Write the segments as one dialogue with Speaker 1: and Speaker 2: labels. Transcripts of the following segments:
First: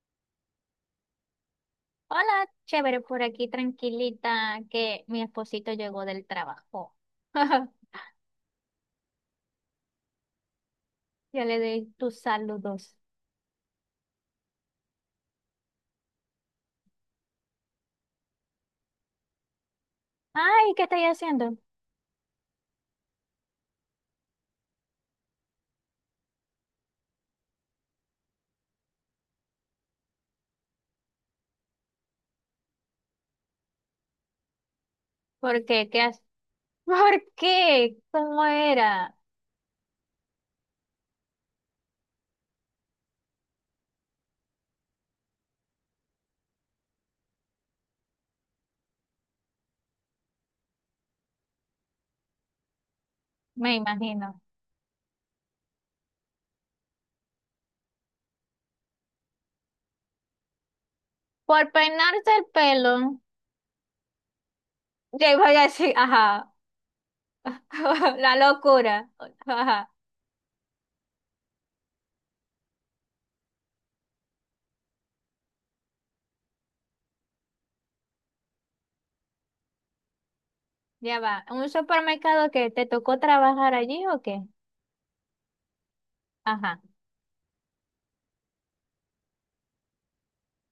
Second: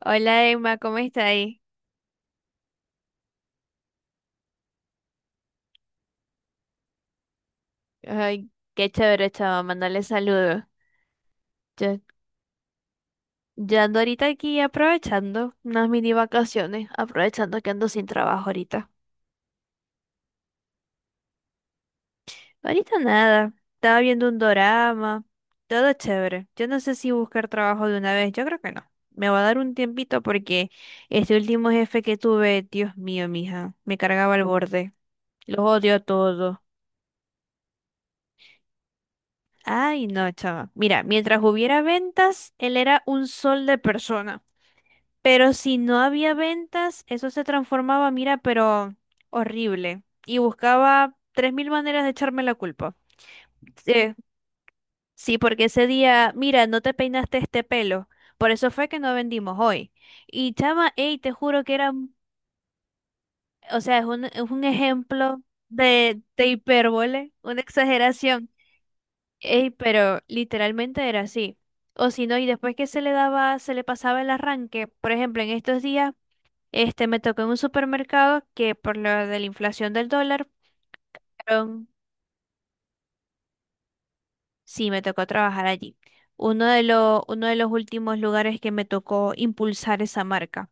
Speaker 1: Hola Emma, ¿cómo está ahí?
Speaker 2: Hola, chévere, por aquí tranquilita que mi esposito llegó del trabajo.
Speaker 1: Ay, qué chévere, chava, mandarle saludos.
Speaker 2: Ya le di
Speaker 1: Yo,
Speaker 2: tus saludos.
Speaker 1: yo ando ahorita aquí aprovechando unas mini vacaciones, aprovechando que ando sin trabajo ahorita.
Speaker 2: Ay, ¿qué estáis haciendo?
Speaker 1: Ahorita nada, estaba viendo un dorama, todo chévere. Yo no sé si buscar trabajo de una vez, yo creo que no. Me va a dar un tiempito porque este último jefe que tuve, Dios mío, mija, me cargaba al borde. Los
Speaker 2: ¿Por qué?
Speaker 1: odio a
Speaker 2: ¿Qué haces?
Speaker 1: todos.
Speaker 2: ¿Por qué? ¿Cómo era?
Speaker 1: Ay, no, chava. Mira, mientras hubiera ventas, él era un sol de persona. Pero si no había ventas, eso se transformaba, mira, pero horrible. Y buscaba 3.000 maneras de echarme la culpa.
Speaker 2: Me
Speaker 1: Sí,
Speaker 2: imagino.
Speaker 1: sí, porque ese día, mira, no te peinaste este pelo. Por eso fue que no vendimos hoy. Y chama, ey, te juro
Speaker 2: Por
Speaker 1: que
Speaker 2: peinarse el pelo.
Speaker 1: o sea, es un
Speaker 2: Ya
Speaker 1: ejemplo
Speaker 2: iba a decir,
Speaker 1: de
Speaker 2: ajá.
Speaker 1: hipérbole, una
Speaker 2: La
Speaker 1: exageración.
Speaker 2: locura.
Speaker 1: Ey,
Speaker 2: Ajá,
Speaker 1: pero literalmente era así. O si no, y después que se le daba, se le pasaba el arranque, por ejemplo, en estos días. Este me tocó en un supermercado que por lo de la inflación del dólar,
Speaker 2: ya va. ¿Un
Speaker 1: fueron-
Speaker 2: supermercado que te tocó trabajar allí o qué?
Speaker 1: sí, me tocó trabajar allí. Uno
Speaker 2: Ajá.
Speaker 1: de los, uno de los últimos lugares que me tocó impulsar esa marca.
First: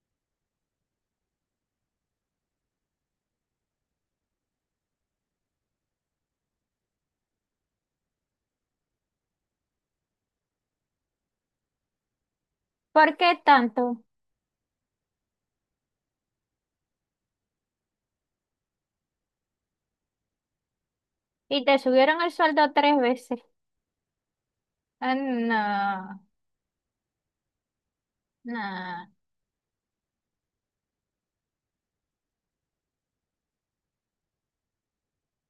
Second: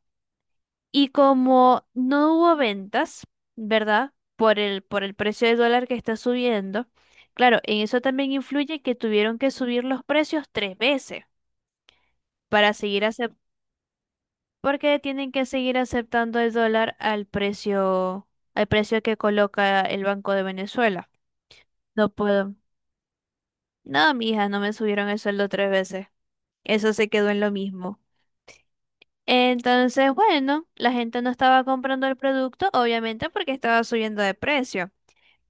Speaker 1: Y como no hubo ventas, ¿verdad? Por el precio del dólar que está subiendo, claro, en eso también influye que tuvieron que subir los precios tres veces para seguir
Speaker 2: ¿Por
Speaker 1: aceptando,
Speaker 2: qué tanto?
Speaker 1: porque tienen que seguir aceptando el dólar al precio que coloca el Banco de Venezuela.
Speaker 2: Y te
Speaker 1: No
Speaker 2: subieron el
Speaker 1: puedo.
Speaker 2: sueldo tres veces.
Speaker 1: No, mi hija, no me subieron
Speaker 2: Ah,
Speaker 1: el sueldo tres veces.
Speaker 2: no.
Speaker 1: Eso se quedó en lo mismo.
Speaker 2: Nah.
Speaker 1: Entonces, bueno, la gente no estaba comprando el producto, obviamente porque estaba subiendo de precio.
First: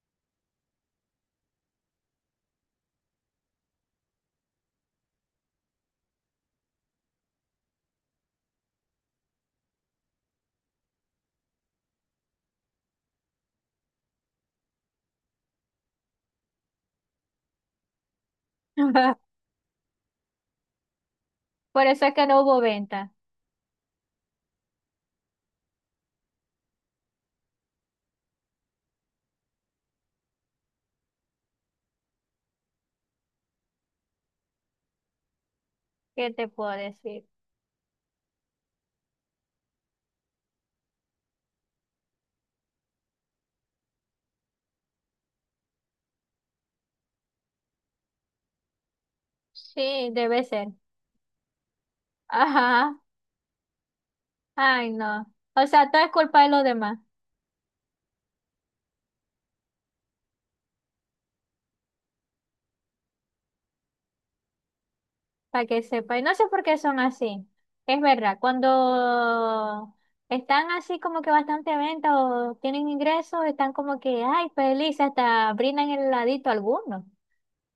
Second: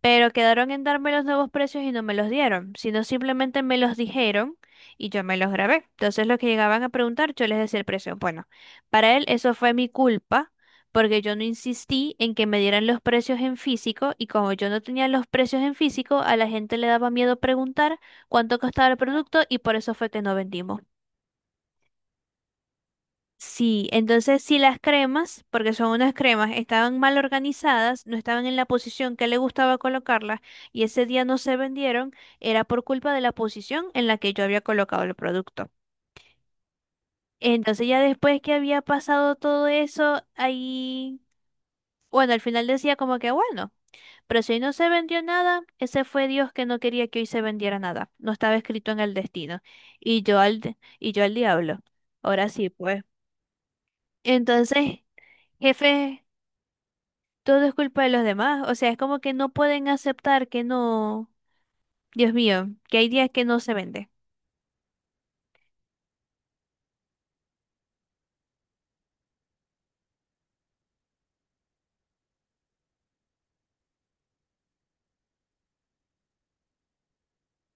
Speaker 1: Pero quedaron en darme los nuevos precios y no me los dieron, sino simplemente me los dijeron y yo me los grabé. Entonces los que llegaban a preguntar, yo les decía el precio. Bueno, para él eso fue mi culpa porque yo no insistí en que me dieran los precios en físico y como yo no tenía los precios en físico, a la gente le daba miedo preguntar cuánto costaba el producto y por eso fue que no vendimos.
Speaker 2: Por eso es que no hubo venta.
Speaker 1: Sí, entonces si las cremas, porque son unas cremas, estaban mal organizadas, no estaban en la posición que le gustaba colocarlas y ese día no se vendieron, era por culpa de la posición en la que yo había colocado el producto.
Speaker 2: ¿Qué te puedo decir?
Speaker 1: Entonces ya después que había pasado todo eso, ahí, bueno, al final decía como que bueno, pero si hoy no se vendió nada, ese fue Dios que no quería que hoy se vendiera nada, no estaba escrito en el destino.
Speaker 2: Sí,
Speaker 1: Y yo
Speaker 2: debe ser.
Speaker 1: al, y yo al diablo. Ahora sí,
Speaker 2: Ajá.
Speaker 1: pues.
Speaker 2: Ay,
Speaker 1: Entonces,
Speaker 2: no. O sea, todo es
Speaker 1: jefe,
Speaker 2: culpa de los demás,
Speaker 1: todo es culpa de los demás. O sea, es como que no pueden aceptar que no, Dios mío, que hay días que no se vende.
Speaker 2: para que sepa. Y no sé por qué son así. Es verdad, cuando están así como que bastante venta o tienen ingresos, están como que, ay, feliz, hasta brindan el heladito a algunos.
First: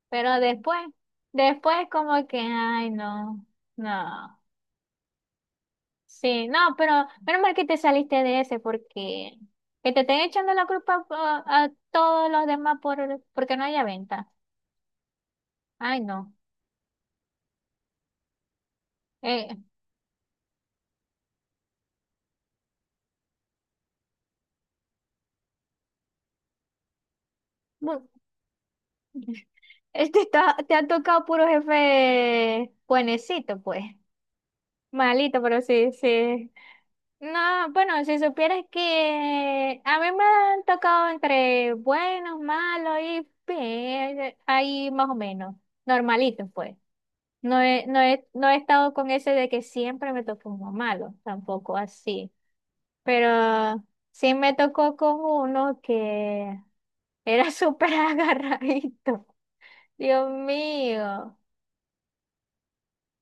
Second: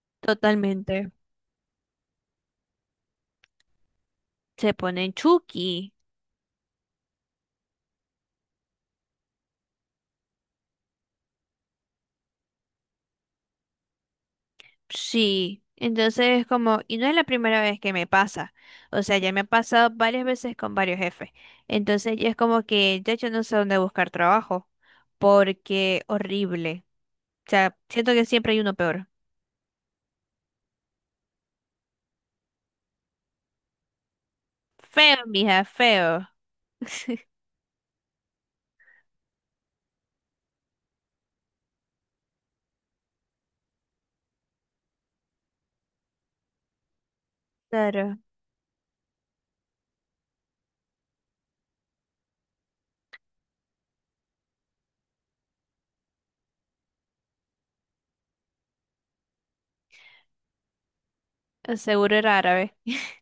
Speaker 2: Pero después,
Speaker 1: Totalmente.
Speaker 2: después como que, ay, no, no.
Speaker 1: Se ponen chuki.
Speaker 2: Sí, no, pero menos mal que te saliste de ese porque que te estén echando la culpa a todos los demás por porque no haya venta.
Speaker 1: Sí.
Speaker 2: Ay, no.
Speaker 1: Entonces es como, y no es la primera vez que me pasa. O sea, ya me ha
Speaker 2: Eh,
Speaker 1: pasado varias veces con varios jefes. Entonces ya es como que ya yo no sé dónde buscar trabajo. Porque horrible. O sea,
Speaker 2: bu-
Speaker 1: siento que siempre hay uno peor.
Speaker 2: este está, te ha tocado puro jefe buenecito, pues.
Speaker 1: Feo,
Speaker 2: Malito, pero
Speaker 1: mija,
Speaker 2: sí,
Speaker 1: feo.
Speaker 2: sí. No, bueno, si supieras que a mí me han tocado entre buenos, malos y bien, ahí más o menos, normalitos, pues. No he, no
Speaker 1: Claro.
Speaker 2: he, no he estado con ese de que siempre me tocó uno malo, tampoco así. Pero sí me tocó con uno que era súper agarradito. Dios mío.
Speaker 1: Seguro era árabe.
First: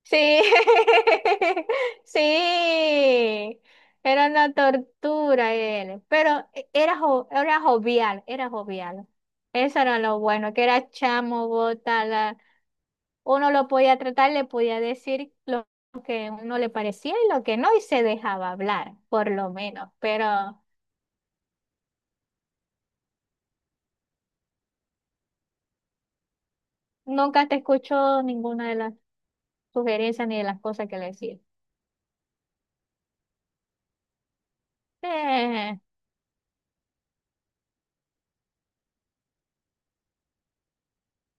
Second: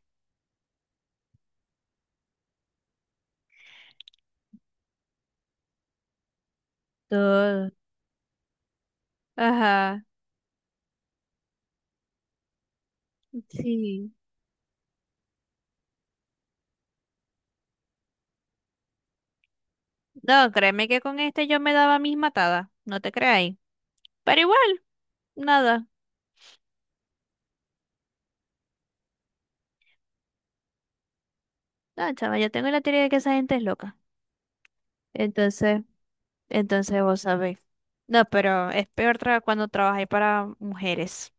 Speaker 2: Sí, sí. Era una tortura él. Pero e, era, jo- era
Speaker 1: Todo.
Speaker 2: jovial, era jovial. Eso era
Speaker 1: Ajá.
Speaker 2: lo bueno, que era chamo, botala. Uno lo podía
Speaker 1: Sí.
Speaker 2: tratar, le podía decir lo que a uno le parecía y lo que no, y se dejaba hablar, por lo menos.
Speaker 1: No,
Speaker 2: Pero
Speaker 1: créeme que con este yo me daba mis matadas, no te creáis. Pero igual, nada.
Speaker 2: nunca te escuchó ninguna de las sugerencias ni de las cosas que le decía.
Speaker 1: No, chava, yo tengo la teoría de que esa gente es loca.
Speaker 2: Eh,
Speaker 1: Entonces, entonces vos sabéis. No, pero es peor cuando trabajáis para mujeres.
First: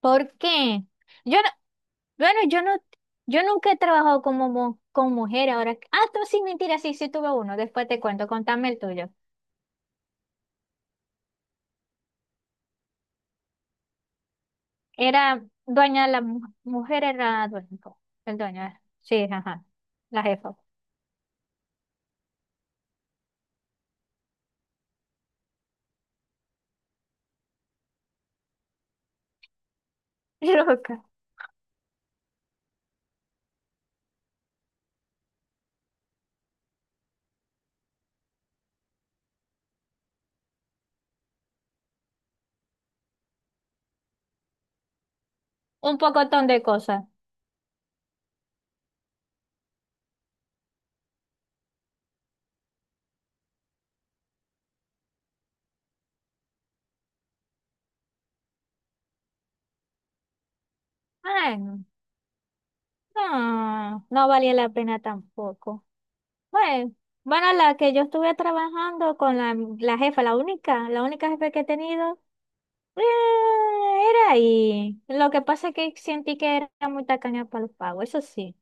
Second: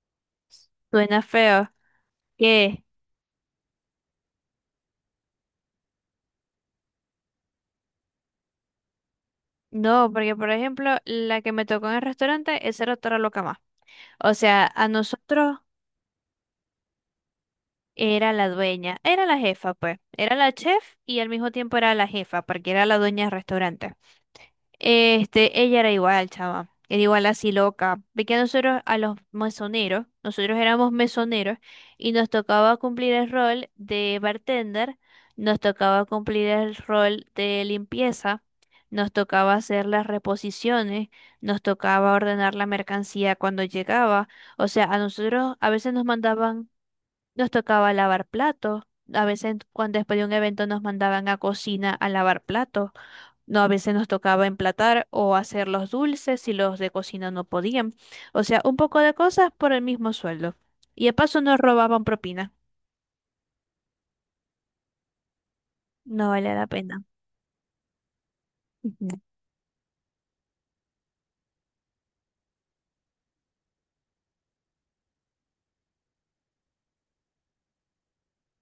Speaker 2: ¿Por qué?
Speaker 1: Suena
Speaker 2: Yo no,
Speaker 1: feo.
Speaker 2: bueno, yo no,
Speaker 1: ¿Qué?
Speaker 2: yo nunca he trabajado como con mujer ahora. Ah, tú sí, mentira, sí, sí tuve uno. Después te cuento, contame el tuyo.
Speaker 1: No, porque por ejemplo, la que me tocó en el restaurante, esa era otra loca más. O sea, a
Speaker 2: Era
Speaker 1: nosotros
Speaker 2: dueña, la mujer era dueña,
Speaker 1: era
Speaker 2: el
Speaker 1: la
Speaker 2: dueño,
Speaker 1: dueña,
Speaker 2: sí,
Speaker 1: era la
Speaker 2: ajá,
Speaker 1: jefa, pues.
Speaker 2: la
Speaker 1: Era la
Speaker 2: jefa.
Speaker 1: chef y al mismo tiempo era la jefa, porque era la dueña del restaurante. Este, ella era igual, chava. Era igual así loca. Ve que a nosotros, a los mesoneros, nosotros éramos
Speaker 2: Loca.
Speaker 1: mesoneros y nos tocaba cumplir el rol de bartender, nos tocaba cumplir el rol de limpieza, nos tocaba hacer las reposiciones, nos tocaba ordenar la mercancía cuando llegaba. O sea, a nosotros a veces
Speaker 2: Un
Speaker 1: nos
Speaker 2: pocotón de
Speaker 1: mandaban,
Speaker 2: cosas.
Speaker 1: nos tocaba lavar platos, a veces cuando después de un evento nos mandaban a cocina a lavar platos. No, a veces nos tocaba emplatar o hacer los dulces si los de cocina no podían. O sea, un poco de cosas por el mismo sueldo. Y de paso nos
Speaker 2: Bueno,
Speaker 1: robaban propina.
Speaker 2: no, no valía la pena tampoco.
Speaker 1: No vale la
Speaker 2: Bueno,
Speaker 1: pena.
Speaker 2: bueno, la que yo estuve
Speaker 1: Ujú.
Speaker 2: trabajando con la jefa, la única jefa que he tenido, eh, era ahí. Lo que pasa es que sentí que era muy tacaña para los pagos, eso sí,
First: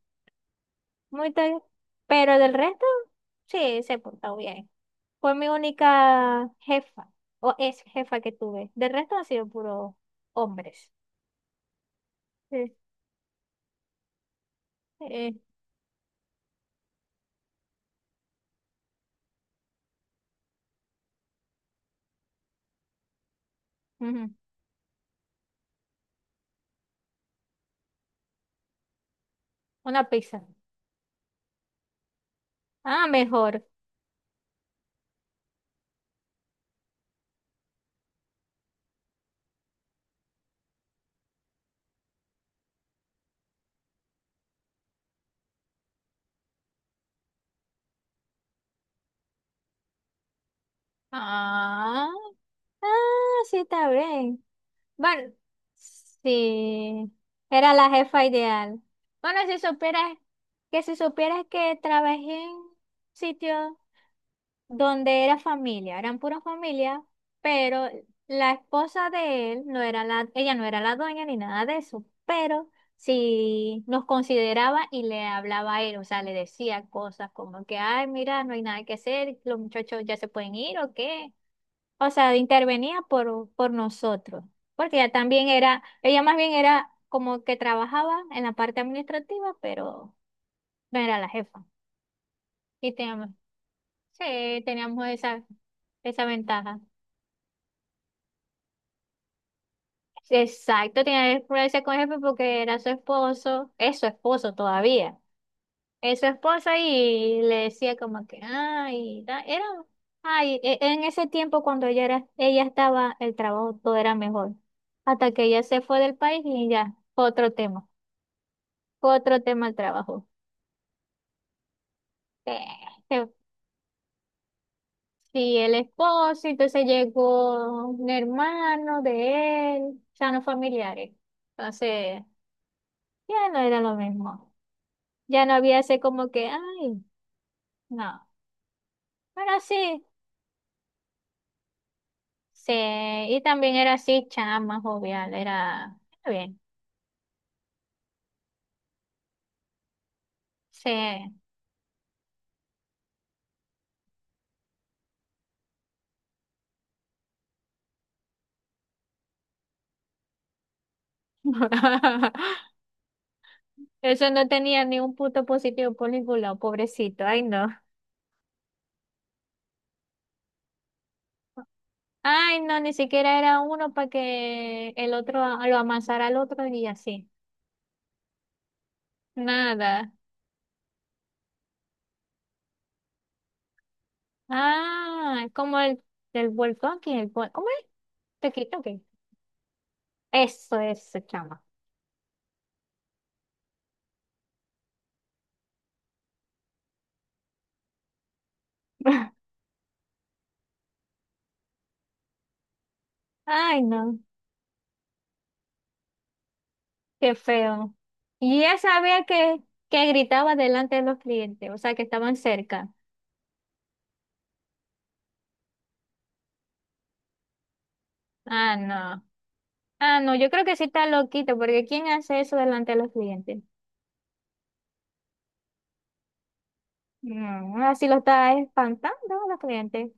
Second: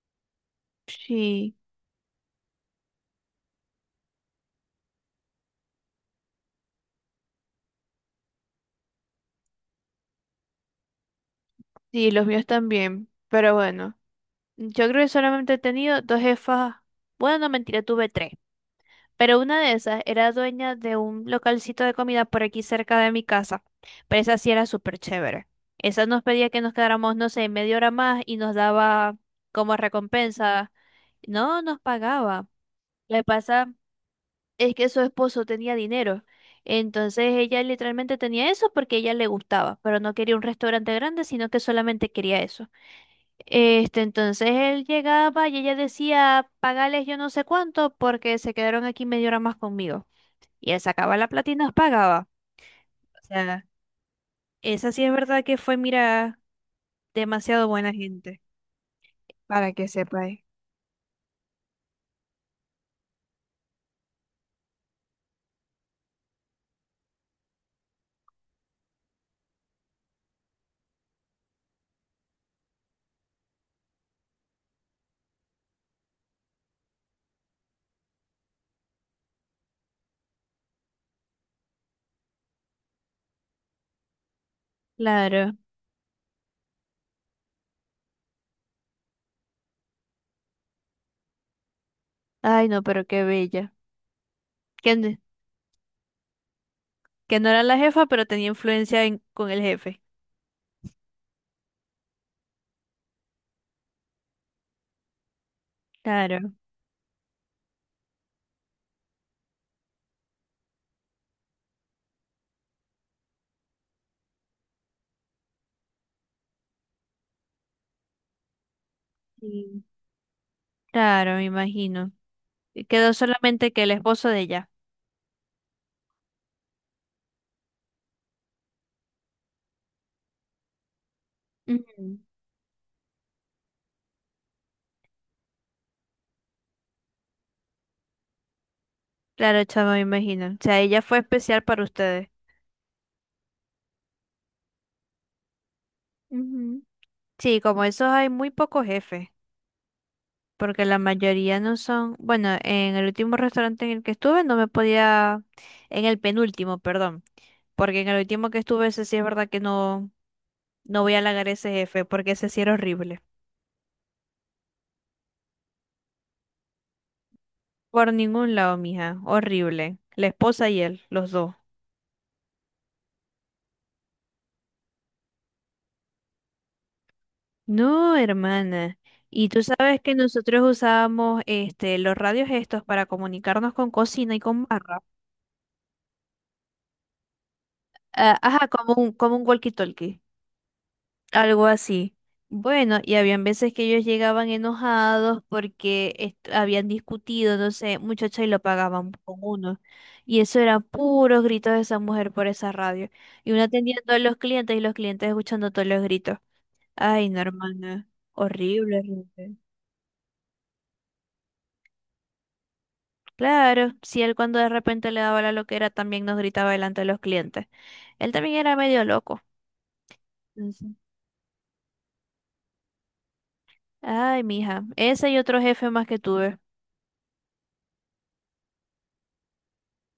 Speaker 2: muy ta-
Speaker 1: Sí,
Speaker 2: pero del resto, sí, se portó bien. Fue mi única jefa, o es jefa que tuve. Del resto han sido puros hombres.
Speaker 1: sí, los míos
Speaker 2: Sí.
Speaker 1: también. Pero bueno, yo creo que
Speaker 2: Eh,
Speaker 1: solamente he tenido dos jefas. Bueno, no, mentira, tuve tres. Pero una de esas era dueña de un localcito de comida por aquí cerca de mi casa. Pero
Speaker 2: ujú.
Speaker 1: esa sí era súper chévere. Esa nos pedía que nos quedáramos, no sé, media hora más y nos daba como
Speaker 2: Una pizza.
Speaker 1: recompensa. No nos pagaba.
Speaker 2: Ah,
Speaker 1: Lo que
Speaker 2: mejor.
Speaker 1: pasa es que su esposo tenía dinero. Entonces ella literalmente tenía eso porque a ella le gustaba, pero no quería un restaurante grande, sino que solamente quería eso. Este, entonces él llegaba y ella decía, pagales yo no sé cuánto porque se quedaron aquí media hora más conmigo. Y él sacaba la plata y nos
Speaker 2: Ah,
Speaker 1: pagaba.
Speaker 2: ah,
Speaker 1: O
Speaker 2: sí,
Speaker 1: sea,
Speaker 2: está bien.
Speaker 1: esa sí es
Speaker 2: Bueno,
Speaker 1: verdad que fue, mira,
Speaker 2: sí,
Speaker 1: demasiado
Speaker 2: era la
Speaker 1: buena
Speaker 2: jefa
Speaker 1: gente,
Speaker 2: ideal. Bueno, si
Speaker 1: para que
Speaker 2: supieras
Speaker 1: sepáis.
Speaker 2: si supieras que trabajé en un sitio donde era familia, eran pura familia, pero la esposa de él no era ella no era la dueña ni nada de eso, pero sí nos consideraba y le hablaba a él, o sea, le decía cosas como que, ay, mira, no hay nada que hacer, los muchachos ya se pueden ir o qué. O sea, intervenía por nosotros, porque ella también
Speaker 1: Claro.
Speaker 2: era, ella más bien era como que trabajaba en la parte administrativa, pero no era la jefa.
Speaker 1: Ay, no,
Speaker 2: Y
Speaker 1: pero qué
Speaker 2: teníamos,
Speaker 1: bella.
Speaker 2: sí,
Speaker 1: Que,
Speaker 2: teníamos
Speaker 1: n-
Speaker 2: esa ventaja.
Speaker 1: que no era la jefa, pero tenía con el jefe.
Speaker 2: Exacto, tenía que ponerse con el jefe porque era su esposo, es su esposo todavía. Es su
Speaker 1: Claro.
Speaker 2: esposa y le decía como que, ay, en ese tiempo cuando ella estaba, el trabajo todo era mejor. Hasta que ella se fue del país y ya, fue otro tema el
Speaker 1: Sí,
Speaker 2: trabajo.
Speaker 1: claro, me imagino.
Speaker 2: Eh,
Speaker 1: Y quedó
Speaker 2: se-
Speaker 1: solamente que el esposo de ella.
Speaker 2: Sí, el esposo, entonces llegó un hermano de él, ya no familiares.
Speaker 1: Ujú.
Speaker 2: Entonces, ya no era lo mismo. Ya no había ese como que, ay, no. Pero
Speaker 1: Claro, chamo, me
Speaker 2: sí.
Speaker 1: imagino. O sea, ella fue especial para ustedes.
Speaker 2: Sí, y también era así, chama, jovial, era bien.
Speaker 1: Ujú. Sí, como esos hay muy pocos jefes, porque
Speaker 2: Sí.
Speaker 1: la mayoría no son, bueno, en el último restaurante en el que estuve no me podía, en el penúltimo, perdón, porque en el último que estuve ese sí es verdad que no, no voy a halagar a ese jefe, porque ese sí era horrible.
Speaker 2: Eso no tenía ni un punto positivo por ningún lado, pobrecito. Ay, no.
Speaker 1: Por ningún lado, mija, horrible. La esposa y él, los dos.
Speaker 2: Ay, no, ni siquiera era uno para que el otro lo amasara al otro y así.
Speaker 1: No, hermana. Y tú sabes
Speaker 2: Nada.
Speaker 1: que nosotros usábamos este, los radios estos para comunicarnos con cocina y con barra.
Speaker 2: Ah, como el del volcán, que el ¿cómo es?
Speaker 1: Ah, ajá,
Speaker 2: Tequito,
Speaker 1: como
Speaker 2: que
Speaker 1: un, como un walkie-talkie.
Speaker 2: eso es, chama.
Speaker 1: Algo así. Bueno, y habían veces que ellos llegaban enojados porque habían discutido, no sé, muchacha, y lo pagaban con uno. Y eso eran puros gritos de esa mujer por esa radio. Y uno
Speaker 2: Ay,
Speaker 1: atendiendo a
Speaker 2: no,
Speaker 1: los clientes y los clientes escuchando todos los gritos. Ay,
Speaker 2: qué
Speaker 1: no,
Speaker 2: feo.
Speaker 1: hermana.
Speaker 2: Y ella
Speaker 1: Horrible,
Speaker 2: sabía
Speaker 1: horrible.
Speaker 2: que gritaba delante de los clientes, o sea, que estaban cerca.
Speaker 1: Claro, si él cuando de repente le daba la loquera también nos gritaba delante de los clientes. Él también era
Speaker 2: Ah,
Speaker 1: medio
Speaker 2: no.
Speaker 1: loco.
Speaker 2: Ah, no, yo creo que sí
Speaker 1: Ujú.
Speaker 2: está loquito, porque ¿quién hace eso delante de los clientes?
Speaker 1: Ay, mija, ese y otro jefe más que tuve.
Speaker 2: No, así lo está espantando a los clientes.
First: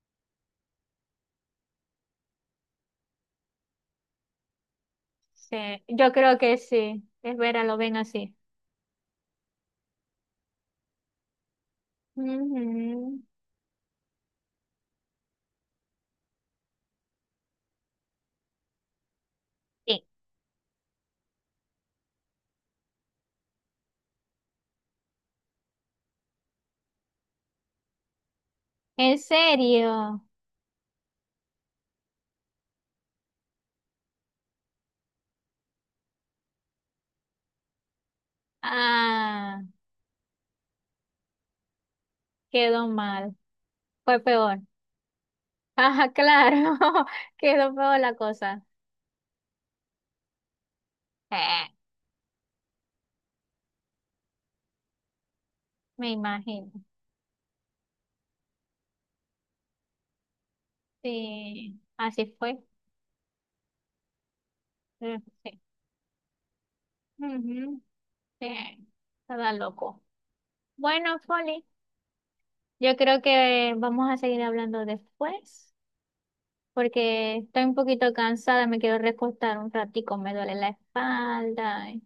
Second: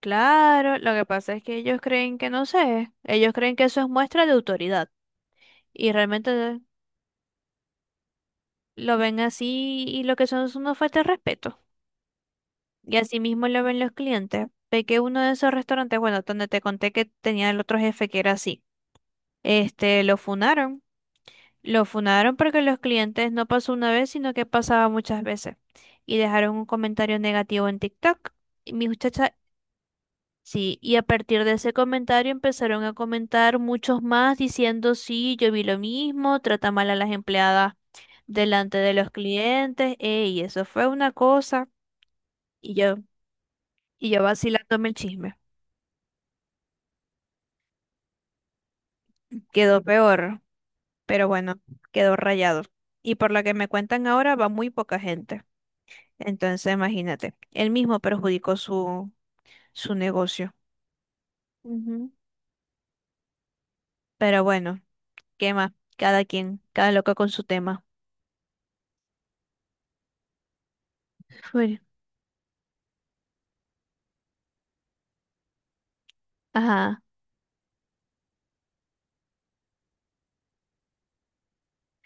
Speaker 1: Claro, lo que pasa es que ellos creen que no sé, ellos creen que eso es muestra de autoridad
Speaker 2: Sí,
Speaker 1: y
Speaker 2: yo creo que
Speaker 1: realmente
Speaker 2: sí. Es vera, lo ven así.
Speaker 1: lo ven así y lo que son es una falta de respeto. Y
Speaker 2: Ujú.
Speaker 1: así mismo lo ven los clientes. Ve que uno de esos restaurantes, bueno, donde te conté que tenía el otro jefe que era así,
Speaker 2: Sí.
Speaker 1: este, lo funaron. Lo funaron porque los clientes no pasó una vez, sino que pasaba muchas veces. Y dejaron un comentario negativo en TikTok. Y mi
Speaker 2: ¿En
Speaker 1: muchacha,
Speaker 2: serio?
Speaker 1: sí, y a partir de ese comentario empezaron a comentar muchos más diciendo, sí, yo vi lo mismo, trata mal a las empleadas delante de los
Speaker 2: Ah,
Speaker 1: clientes, ey, eso fue una cosa, y
Speaker 2: quedó
Speaker 1: yo,
Speaker 2: mal.
Speaker 1: y
Speaker 2: Fue
Speaker 1: yo
Speaker 2: peor.
Speaker 1: vacilándome el chisme.
Speaker 2: Ah, claro. Quedó peor la cosa.
Speaker 1: Quedó peor, pero bueno,
Speaker 2: Eh,
Speaker 1: quedó rayado. Y por lo que me cuentan ahora va muy poca gente.
Speaker 2: me
Speaker 1: Entonces,
Speaker 2: imagino.
Speaker 1: imagínate, él mismo perjudicó su negocio.
Speaker 2: Sí,
Speaker 1: Ujú.
Speaker 2: así fue.
Speaker 1: Pero bueno,
Speaker 2: Mm,
Speaker 1: ¿qué
Speaker 2: sí.
Speaker 1: más? Cada quien, cada loco con su
Speaker 2: Ujú.
Speaker 1: tema.
Speaker 2: Sí. Estaba loco. Bueno, Folly.
Speaker 1: Bueno.
Speaker 2: Yo creo que vamos a seguir hablando después,
Speaker 1: Ajá.
Speaker 2: porque estoy un poquito cansada, me quiero recostar un ratico, me duele la espalda, ay,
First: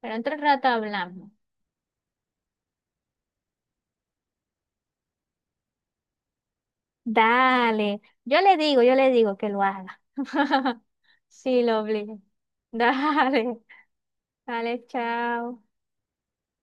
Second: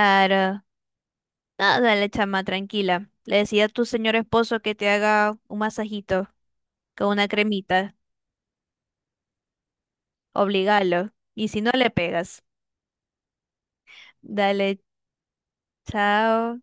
Speaker 2: pero entre rato hablamos.
Speaker 1: Nada, dale, chama, tranquila. Le decía a tu señor esposo que te haga un masajito con una cremita.
Speaker 2: Dale, yo le digo que lo haga.
Speaker 1: Obligalo. Y si
Speaker 2: Sí,
Speaker 1: no,
Speaker 2: lo
Speaker 1: le
Speaker 2: obligo.
Speaker 1: pegas.
Speaker 2: Dale,
Speaker 1: Dale,
Speaker 2: dale, chao.
Speaker 1: chao.